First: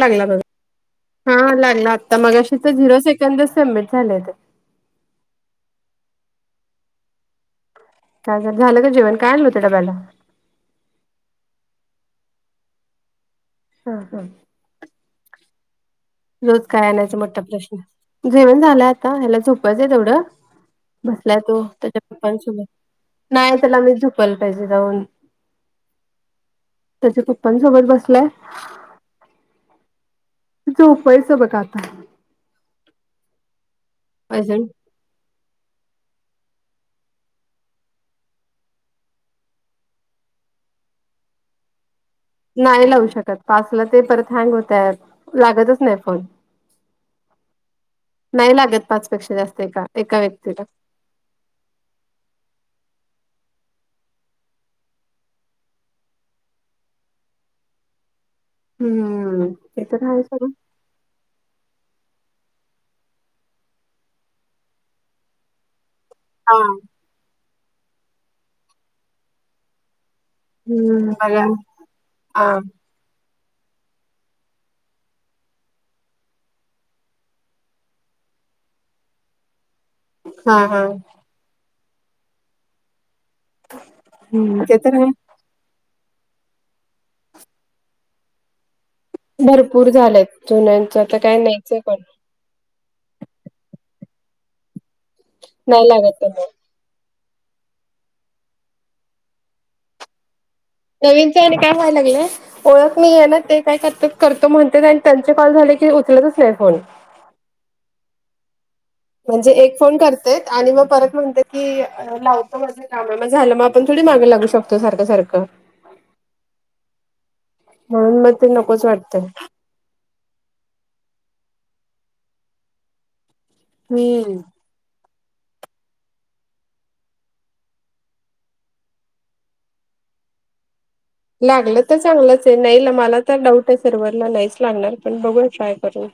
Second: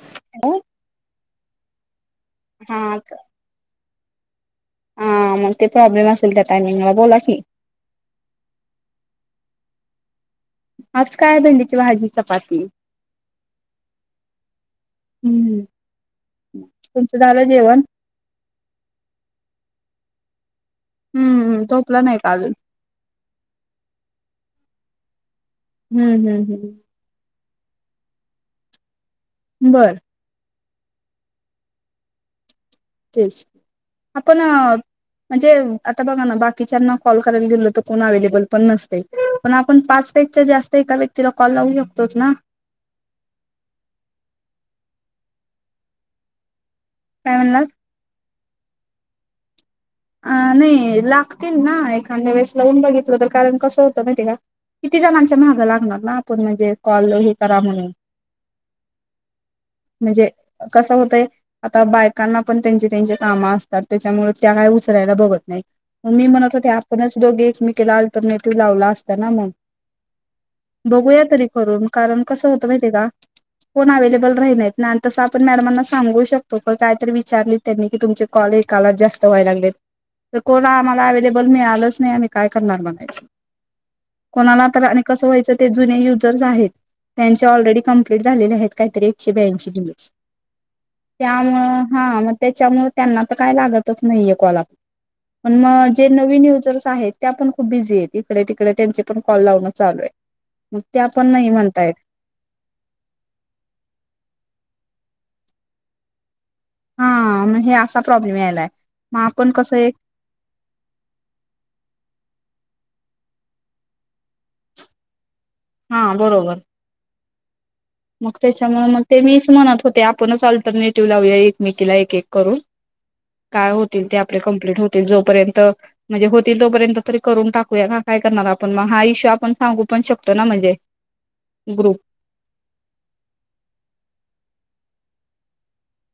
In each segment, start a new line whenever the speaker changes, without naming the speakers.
लागला बघ. हां. लागला आता मघाशी तर झिरो
हा
सेकंदच सबमिट झाले ते
हा मग ते प्रॉब्लेम असेल त्या टायमिंगला बोला की.
काय झालं का जेवण? काय आनल होतं डब्याला?
आज काय भेंडीची भाजी, चपाती.
हम् हम्.
हम्म
रोज काय आणायचा
तुमचं
मोठा
झालं
प्रश्न
जेवण?
जेवण झालंय. आता ह्याला झोपवायच आहे तेवढं, बसलाय
हम्म
तो त्याच्या
झोपला नाही का अजून
पप्पांसोबत. नाही त्याला मीच झोपवायला पाहिजे जाऊन.
हं हं हं.
त्याच्या पप्पांसोबत बसलाय.
बरं.
तु झ उफयचं बघ आता.
तेच आपण
अजून
म्हणजे आता बघा ना बाकीच्यांना कॉल करायला गेलो तर कोण अव्हेलेबल पण नसते. पण आपण पाचपेक्षा जास्त एका व्यक्तीला कॉल लावू शकतोच ना?
नाही लावू शकत. पाचला ते परत हँग होत्यात. लागतच नाही फोन.
काय म्हणला
नाही लागत पाचपेक्षा जास्त आहे एका. एका
अ
व्यक्तीला
नाही लागतील ना एखांद्या वेळेस लावून बघितलं तर कारण कसं होतं माहिती आहे का किती जणांच्या मागं लागणार ना आपण म्हणजे कॉल हे करा म्हणून.
हम्म ते तर हाय
म्हणजे
खरं.
कसं होतंय आता बायकांना पण त्यांचे त्यांचे काम असतात, त्याच्यामुळे त्या काही उचलायला बघत नाहीत. मग मी म्हणत
हा
होते. आपणच दोघी एकमेकीला अल्टरनेटिव्ह लावला असता ना मग.
हम्म
बघूया
बघा
तरी करून, कारण कसं
हा
होतं माहिती का? कोण अवैलेबल राहिणात नाही तसं आपण मॅडमांना सांगू शकतो पण कायतरी विचारली त्यांनी की तुमचे कॉलेज कालात जास्त व्हाय लागले तर
हा
कोरा
हा
आम्हाला अवेलेबल मिी आलच नाही आम्ही काय करणार बनायच कोणाला
ते
तर आणि
आहे.
कसं व्हायचं? ते जुने युजर्स आहेत त्यांचे ऑलरेडी कं्प्लीट झालेले आहेत काहीतरी एकशे ब्यांशी
भरपूर झालेत जुन्यांच तर काय नाहीच
त्यामुळें
पण
हां मंग त्यांच्यामुळं त्यांनां तरं कायं लागतचं नाहीं आहे कॉल आपला पणं
नाही
मंग जे
लागत
नवीन
त्यांना
युजर्स आहेतं त्यां पणं खूंप बिझी आहेतं ईकडे तिकडे त्यांचें पणं कॉल लावणं चालूं आहे मंग
नवीनतं आणि कायं व्हायला लागलंय ओळंख मी आहे नां ते कायं करतां करतों म्हणतां आणि त्यांचे कॉल झांले की उचलतंच नाहीं फोन
हां हे असां प्रॉब्लेम यांयलाय
म्हणजे एक फोन करतें आणि मंग परंत म्हणते की लावतो माझे कामं झालं मंग आपणं थोडी मागे लागूं शकतो सारखं सारखं
हां बरोबर
म्हणून
मंग
मग ते नकोच
त्यांच्यामुळे मंग ते
वाटतंय
मीच म्हणतं होते आप आपणंच ऑल्टरनेटिव्ह लावूंया एकमेकींना एक एक करूंन कायं होतीलं ते आपले
हम्म
कमप्लीट हो ते जोपर्यंत माझे होतील तोपर्यंत तरी करूंन टाकूंया कां कायं करणारं आपणं मंग हा इशू आपणं सांगू पणं शकतो नां म्हणजे
लागलं
ग्रुप
तरं चांगलंच आहे नाहीं मलां तर डाऊंट आहे सर्वांना नाहींच लागणारं पणं बघू ट्राय करूंन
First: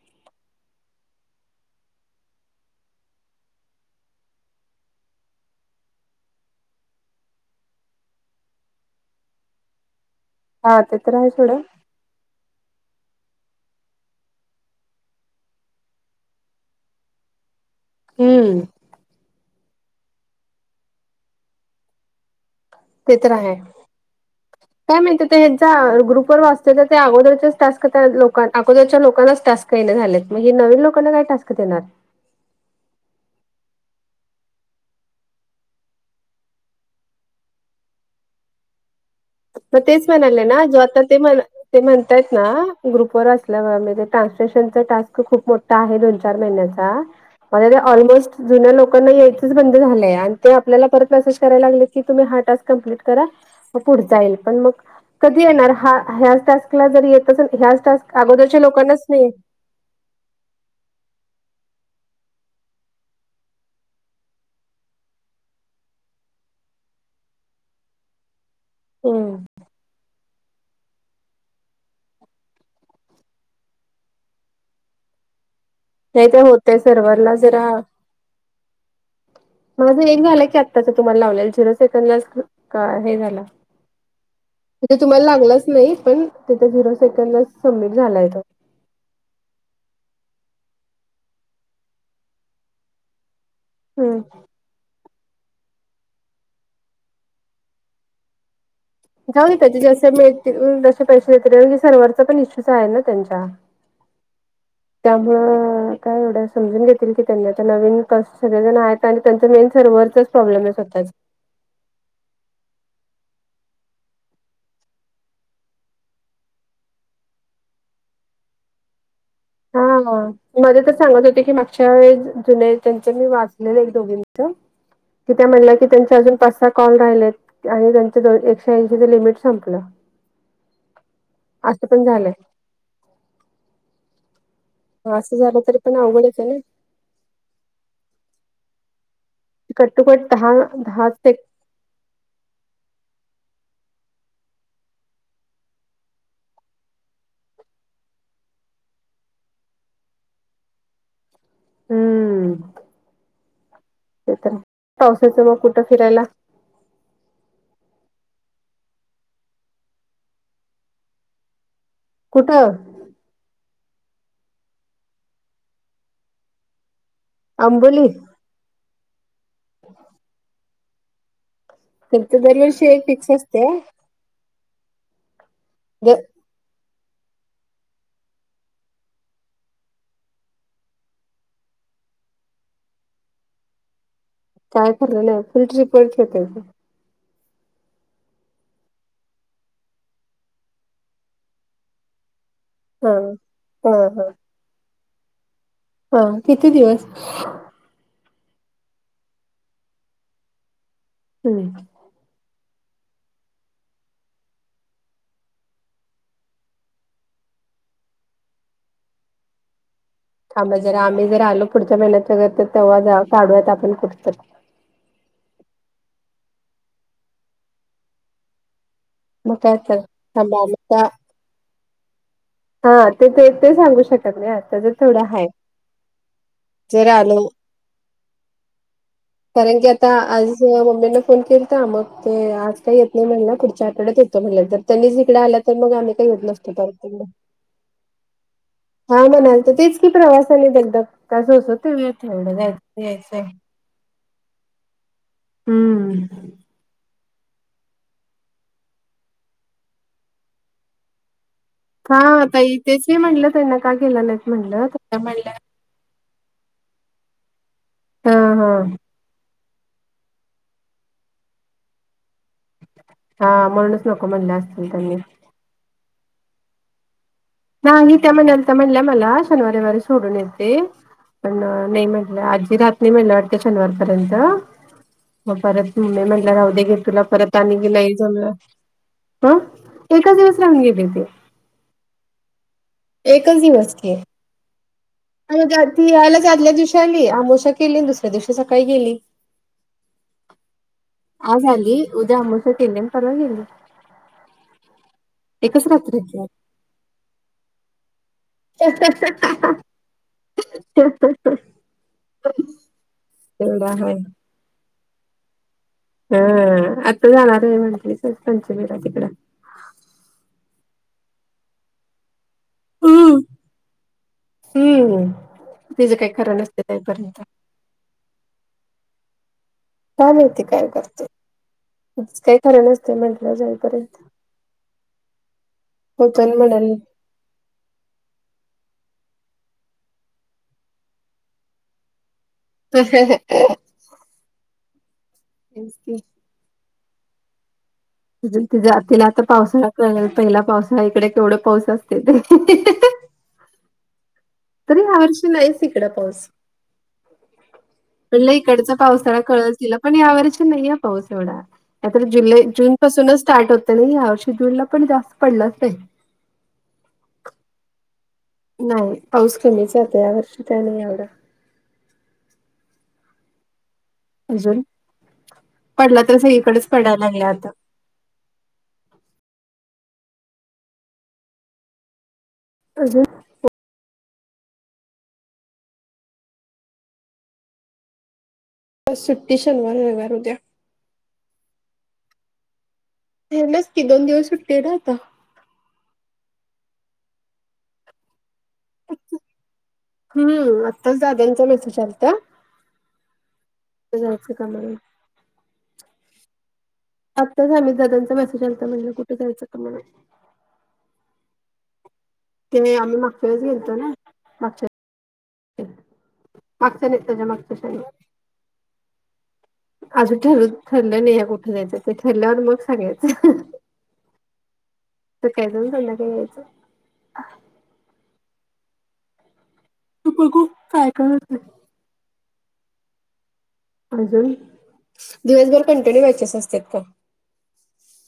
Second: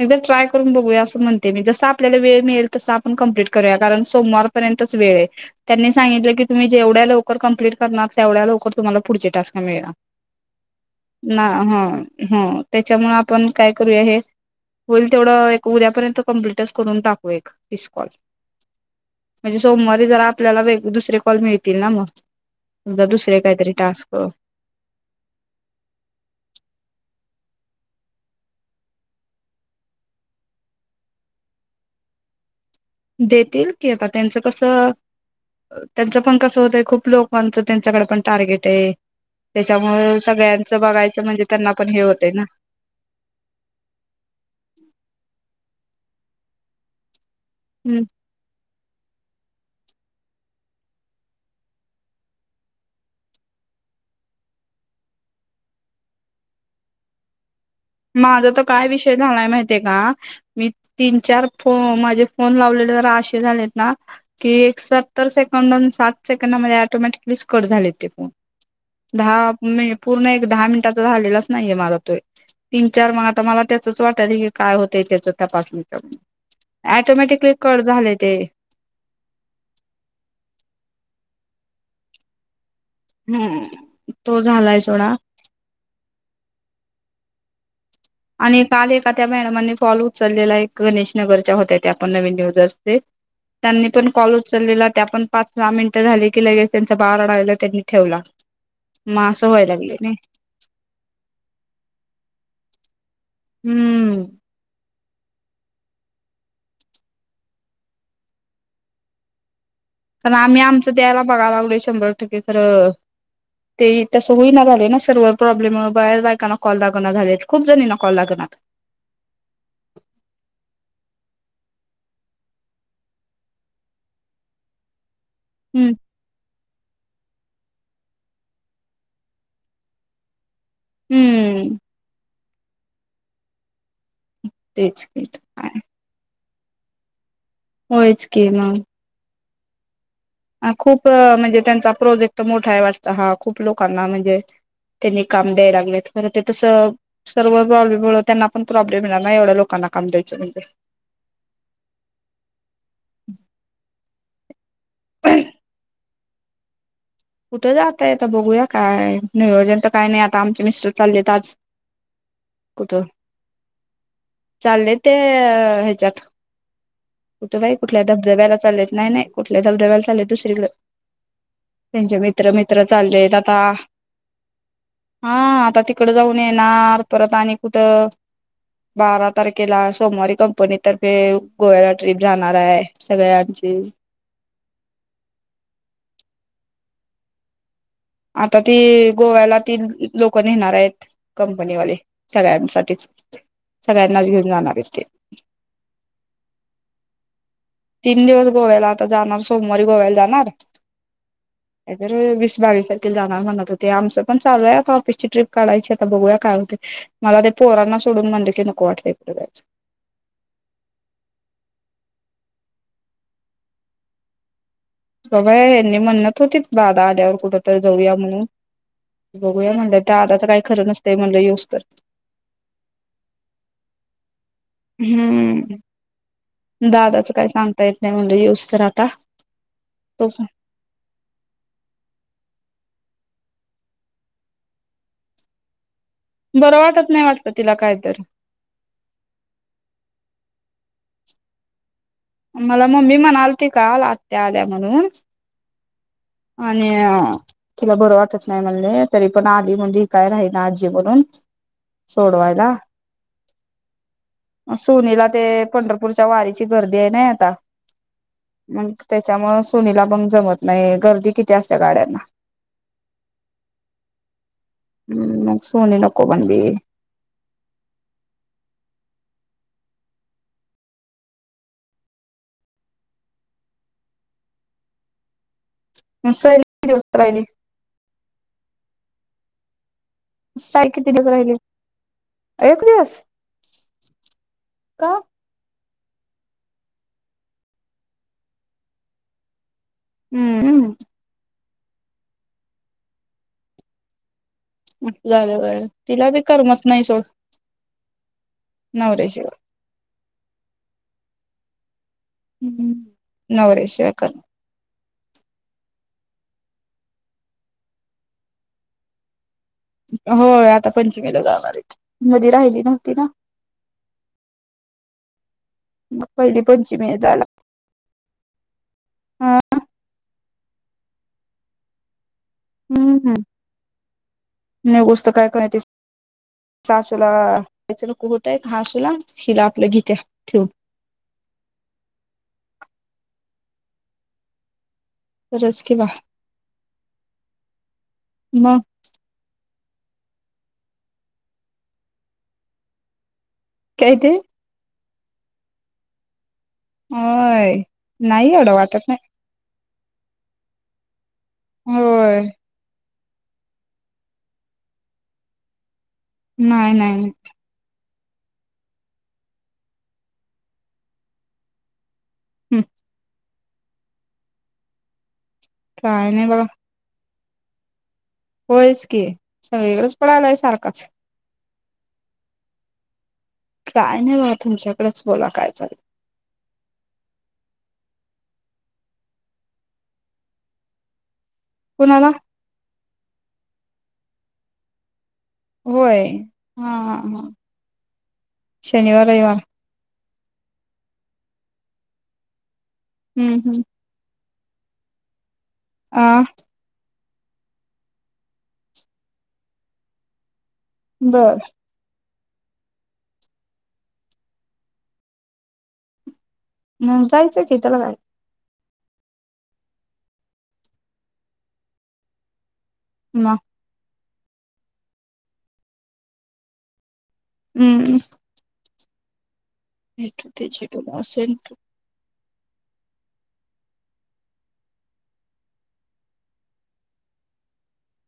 एकदां ट्राय करूंन बघूया असं म्हणते मी जसं आपल्यांला वेळ मिळेलं तसं आपणं कम्प्लीट करूंया कारणं सोमवार र्यंतचं वेळ आहे त्यांनी सांगितलं की तुम्हीं जेवढ्यां लवकरं कमप्लीट करणांर तेवढ्यां लवकरं तुम्हांला पुढचे टास्क मिळेणांर
हा ते तर आहे
नां
सोडा
हं हं त्यांच्यामुळे आपणं कायं करूंया हे होईलं तेवढं एक उद्यापर्यंत कमप्लिटच करूंन टाकू एक तिसकॉल
हम्म
म्हणजे सोमवारी जरं आपल्यांला वेगवेगळ्यां दुसरे कॉल मिळतीलं नां मंग द दुसरे कांहीतरी टास्क
कायं माहिती यांच्या ग्रुपवर वाचतं तरं ते अगोदरच्यांच टास्क त्यां लोकां अगोदरच्यां लोकांनांच टास्क कांहीं नाहीं झालेत मंग हे नवीन लोकांना कायं टास्क देणारं
देतीलं की आता त्यांचं कसं त्यांचं पणं कसं होतंय खूंप लोकांचं त्यांच्याकडे पणं टार्गेट आहे
मंग तेचं
त्याच्यामुळे
म्हणाले नां जो
सगळ्यांचं
आता ते
बघायचं
म्ह
म्हणजे त्यांना
ते
पण हे होतंय ना
म्हणतांयेतं नां ग्रुप वर असल्यां म्हणजे ट्रान्समेशनचां टास्क खूंप मोठा आहे दोन चार महिन्यांचा म्हंयाते
हम्म
ऑलमोस्टं जुन्यां लोकांना यांयचेच बंद झालंय आणि ते आपल्यांला परंत मेसेज करायंला लागले की तुम्हीं हां टास्क कम्प्लीट करां मंग पुढचा येईल पणं मंग कधीं येणार हां टॅक्सला जरी ह्या टॅक्सला जरी येतं असेल ह्या टॅक्सला अगोदरच्यां लोकांनांच नाहीं
ते कां मी तीन चार फोन माझे फोन लावलेले तरं आशे झालेतं नां कि एक सत्तर सेकंड सात सेकंडामंध्ये ऐटोमॅटिकली कंट झांले ते फोन
हम्म
दहां पूर्ण एक दहां मिनिटांचा झालेलांच नाहीये माझां तो तीन चार मंग आता मलां त्याचंच वाटलं की कायं होतं त्याचं तपासूंन
नाहीं तरं होतंय सर्वाला जरां
झाले ते
माझं एक झालं की आत्ताचं तुमलां लावलेलं झिरो सेकंड लां कायं हे झालं
हम्म तो झालाय
म्हणजे
सोडा
तुम्हांला लागलांच नाहीं पणं ते झिरो सेकंद चं सबमिट झालायं
आणि कांल एका त्यां मॅडमनी काॅल उचललेलां आहे गणेश नगरच्यां होत्यां त्यां आपणं नवीन न्यूज असते त्यांनी पणं
हम्म
कॉल उचलंलेला त्यां पणं पांच सहा मिनिटं झांले की लगेचं त्यांच्या बाळं अडायला त्यांनीं ठेवला मग
जाऊं
असं
दे
व्हायला
त्यांचे
लागले
जसे
नाही
मिळतील जसे पैसे देेततील म्हंजे सर्व्हवरचां पणं इशू आहे ना त्यांच्या
हम्मं
त्यामुळें कायं एवढं समजूंन घेतीलं की त्यांनीं आता नवीन कसं सगळेजंण आहेतं आणि त्यांचं मेन सर्व्ह
कारणं आम्हीं आमचं द्यायला बघांय लागलं शंभर टक्के खरं ते तसं होई नां झाले नां सर्व प्रॉब्लेम बाहेर बायकांना कॉल लागेनां झाले खूंप जणींना कॉल लागणातं
हां हां मध्यें तरं सांगत होते की मागच्यां जुनेयां त्यांचं मी वाचलेलं एक दोघींचं की म्हणल्या की
हम्म
त्यांचे अजूंन पांच सहा कॉल राहिलेत आणि त्यांचं दोन एकशे ऐंशीच लिमिट संपलं
हम्म
असं पण झालंय.
तेच
ह
की
असं झालं तरी पण अवघडच आहे ना,
होयच की मग
कट टू कट दहा
खूप
दहा सें
म्हणजे त्यांचा प्रोजेक्ट मोठा आहे वाटत हा खूप लोकांना म्हणजे त्यांनी काम द्यायला लागलेत [inaudible] तस सर्व प्रॉब्लेम मुळे त्यांना पण प्रॉब्लम येणार ना एवढं लोकांना काम द्यायच म्हणजे
हम्म. ते तर पावसायचं मग कुठं फिरायला.
कुठं जाताय आता बघूया काय नियोजन तरकाय नाही आता आमचे मिस्टर चालले आहेत आज
कुठं?
कुठं चालले ते ह्यांच्यात कुठं बाई कुठल्या
आंबोली
धबधब्याला चाललेत नाही नाही कुठल्या धबधब्याला चाललेत दुसरीकडें त्यांचे
त्यांच
मित्र मित्र
दरवर्षी एक फिक्स
चाललेत आता
असते
हा आता तिकडं
द
जाऊन नेणार परत आणि कुठं बारा तारखेला सोमवारी कंपनीतर्फे गोव्याला ट्रीप जाणार आहे सगळ्यांची
काय खरं यना फुल ट्रीप [inaudible]
आता ती गोव्याला ती लोक नेणार आहेत कंपनीवाले सगळ्यांसाठी
हा हा
सगळ्यांनाच
हा
घेऊन जाणार आहे ते
हा किती दिवस
तीन दिवस गोव्याला आता जाणार सोमवारी गोव्याला जाणार.
हम्म.
एकर वीस बावीस आहे. जाणार म्हणत होते. आमचं पण चालूय का ऑफिसची ट्रीप काढायची आता बघूया काय होते ते. मला ते पोरांना सोडून म्हटलं की नको वाटतय.
थांबा जरा आम्ही जर आलो पुढच्या महिन्यात तर तेव्हा जा काढूयात आपण कुठंतर
तेव्हा ह्यानी म्हणत होतीत दादा आल्यावर कुठंतरी जाऊया म्हणून
मग
बघूया
काय
म्हणलं तर आला काय
थांबा आम्ही
खरं
त्या
नसतय म्हटलं युच तर
हा ते ते ते सांगू शकत नाही. जर थोडं हाय
हम्म.
जर
दादाचं
आलो
काही सांगता येत नाही म्हणलं येऊस तर आता
कारण की आता
तो
आज मम्मीने फोन केलता तर, मग ते आज काही येत नाही म्हटल्या ना, पुढच्या आठड्यात येतो म्हटल्या, जर त्यांनीच इकडे आला. [unintelligible]
बरं वाटत नाही वाटत तिला काय तर
हो म्हणाल तर तेच की प्रवासाने धगधग काय सोसतय.
मला मम्मी म्हणालती काल आत्या आल्या म्हणून
हम्म.
आणि आ तिला बरं वाटत नाही म्हणले तरी पण आधी मधी काय राही ना आजी म्हणून
हा आता
सोडवायला
इथेच म्हणलं त्यांना का केलं नाहीच म्हणलं
पुढच्या वारीची गर्दी आहे ना आता
हा हा
म त्यांच्यामुळ सोनीला पण जमत नाही गर्दी किती असते गाड्यांना
हा म्हणूनच नको म्हणले असतील त्यांनी
मग सोनिला [inaudible]
नाही ही त्या म्हणालत्या तर म्हणल्या मला शनिवारी रविवारी सोडून येते. पण नाही म्हटलं आजी राहत नाही म्हटलं म्हण शनिवार पर्यंत मग परत म् मी
मग
म्हणलं
सैली
राहू दे
किती
घे
दिवस
तुला
राहिली
परत आणी नाही जमलं ह एकच दिवस राहून गेले ते
एकदिवस.
एकच दिवस की. [unintelligible] आदल्या दिवशी आली अमोश्या केली आणि दुसऱ्या दिवशी सकाळी गेली
हम्मम्.
आ झाली उद्या आमोश्या केली आणि परवा गेली.
मोठे झालं बाय
एकच रात्र
तिला बी
की.
करमत नाही सोड.
हं हं हं हा
नवऱ्याशिवाय
हा हं हं हं.
हम्म नवऱ्या शिवाय कर
हा आत्ता जाणार आहे म्हणटली रंग पंचमीला तिकडं.
होय आता पंचमीला जाणार आहेत मधी राहिली नव्हती ना.
हम्म तिचं
मग
काही खरं
पहिली
नस्त बाई
पंचमी
करणे
जायला
धरणे.
हा
काय माहिती काय करतोय उगाच काय. [unintelligible]
हम्म
म्हटलं जाईपर्यंत
नाही
होत म्हणाली
तुला [unintelligible] होतय घसूला हिला आपल्या घीेत्या ठेव
तह ह ह ह.
खरंच की बा.
त तिला आता पावसा पहिला पावसा इकडे केवढं पाऊस असते ते.
काय काय.
तरी ह्या वर्षी नाहीच इकड पाऊस
होय
म्हणलं
नाही एवढं
इकडचा
वाटत नाही
पाऊस थोडा. कळेल तिला पण वर्ष नाही पाऊस एवढा नाहीतर
होय
जुलै जून. पासूनच स्टार्ट होतं नाही या वर्षी जूनला पण जास्त पडलंच नाही.
नाही नाही.
नाही पाऊस कमीचात या वर्षी त्या नाही एवडं.
हम.
अजून पडला
काय
तर
नाही बघा
सगळीकडेच पडायला लागलं आता.
होयच की सगळी कडेच पडलाय सारखंच.
अजून.
काय नाही बाबा तुमच्याकडेच बोला काय चालय.
आज सुट्टी शनिवार रविवार उद्या.
कोणाला.
हेनाच की दोन दिवस सुट्टी ना आता.
होय हां हां हां शनिवार रविवार.
आत्ताच दादांचा मेसेज आलता.
हम्म हम्म.
उद्या जायचं कामला.
आ.
आत्ताच आमित दादांचा मेसेज आता म्हणलं कुठे जायचं कामाला.
बर.
ते आम्ही मागच्या वेळेस गेलतो ना माग च्या. मागच्या नाही
मग
त्याच्या
जायचं
मागच्या
की त्याला
शनिवारी.
काय
अजून ठरू ठरलं नाही या कुठे जायचं ते ठरल्यावर मग सांगायचं.
मग.
सकाळी जाऊन संध्या काययच.
हम्म.
बघू काय काय होतंय
[unintelligible]
अजून दिवसभर कंटिन्यू बॅचेस असते फोन.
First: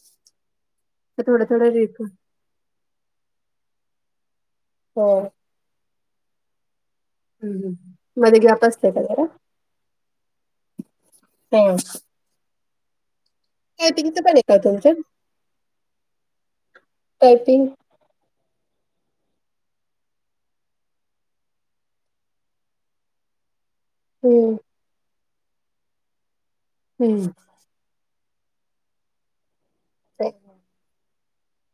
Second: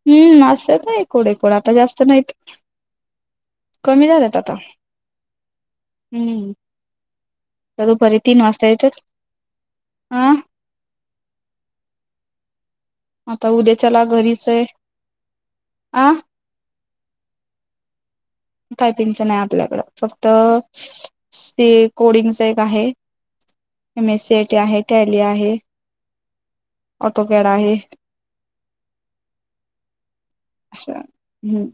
हम्म असत
थोडं
एकूणकूण
थोडं
आता
रेट
जास्त नाहीत कमी झालेत आता.
होय.
हम्म. दुपारी
मध्ये
तीन
गॅप
वाजता येतोच हा.
तेच
आता उद्याच्याला
टायपिंगच पण आहे
घरीच
का तुमच्यात?
आ
टायपिंग
टायपिंगचं नाही आपल्याकडं फक्त स्टे कोडिंगच एक आहे. एम ए सी
हम्म
आयटी आहे टॅली आहे
हम्म
ऑटोप्याड आहे.
ते
अछा हम्म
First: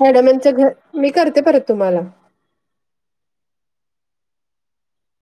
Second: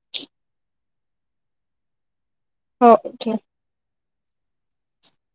म्याडमांचं घर मी करते परत तुम्हाला
हो ओके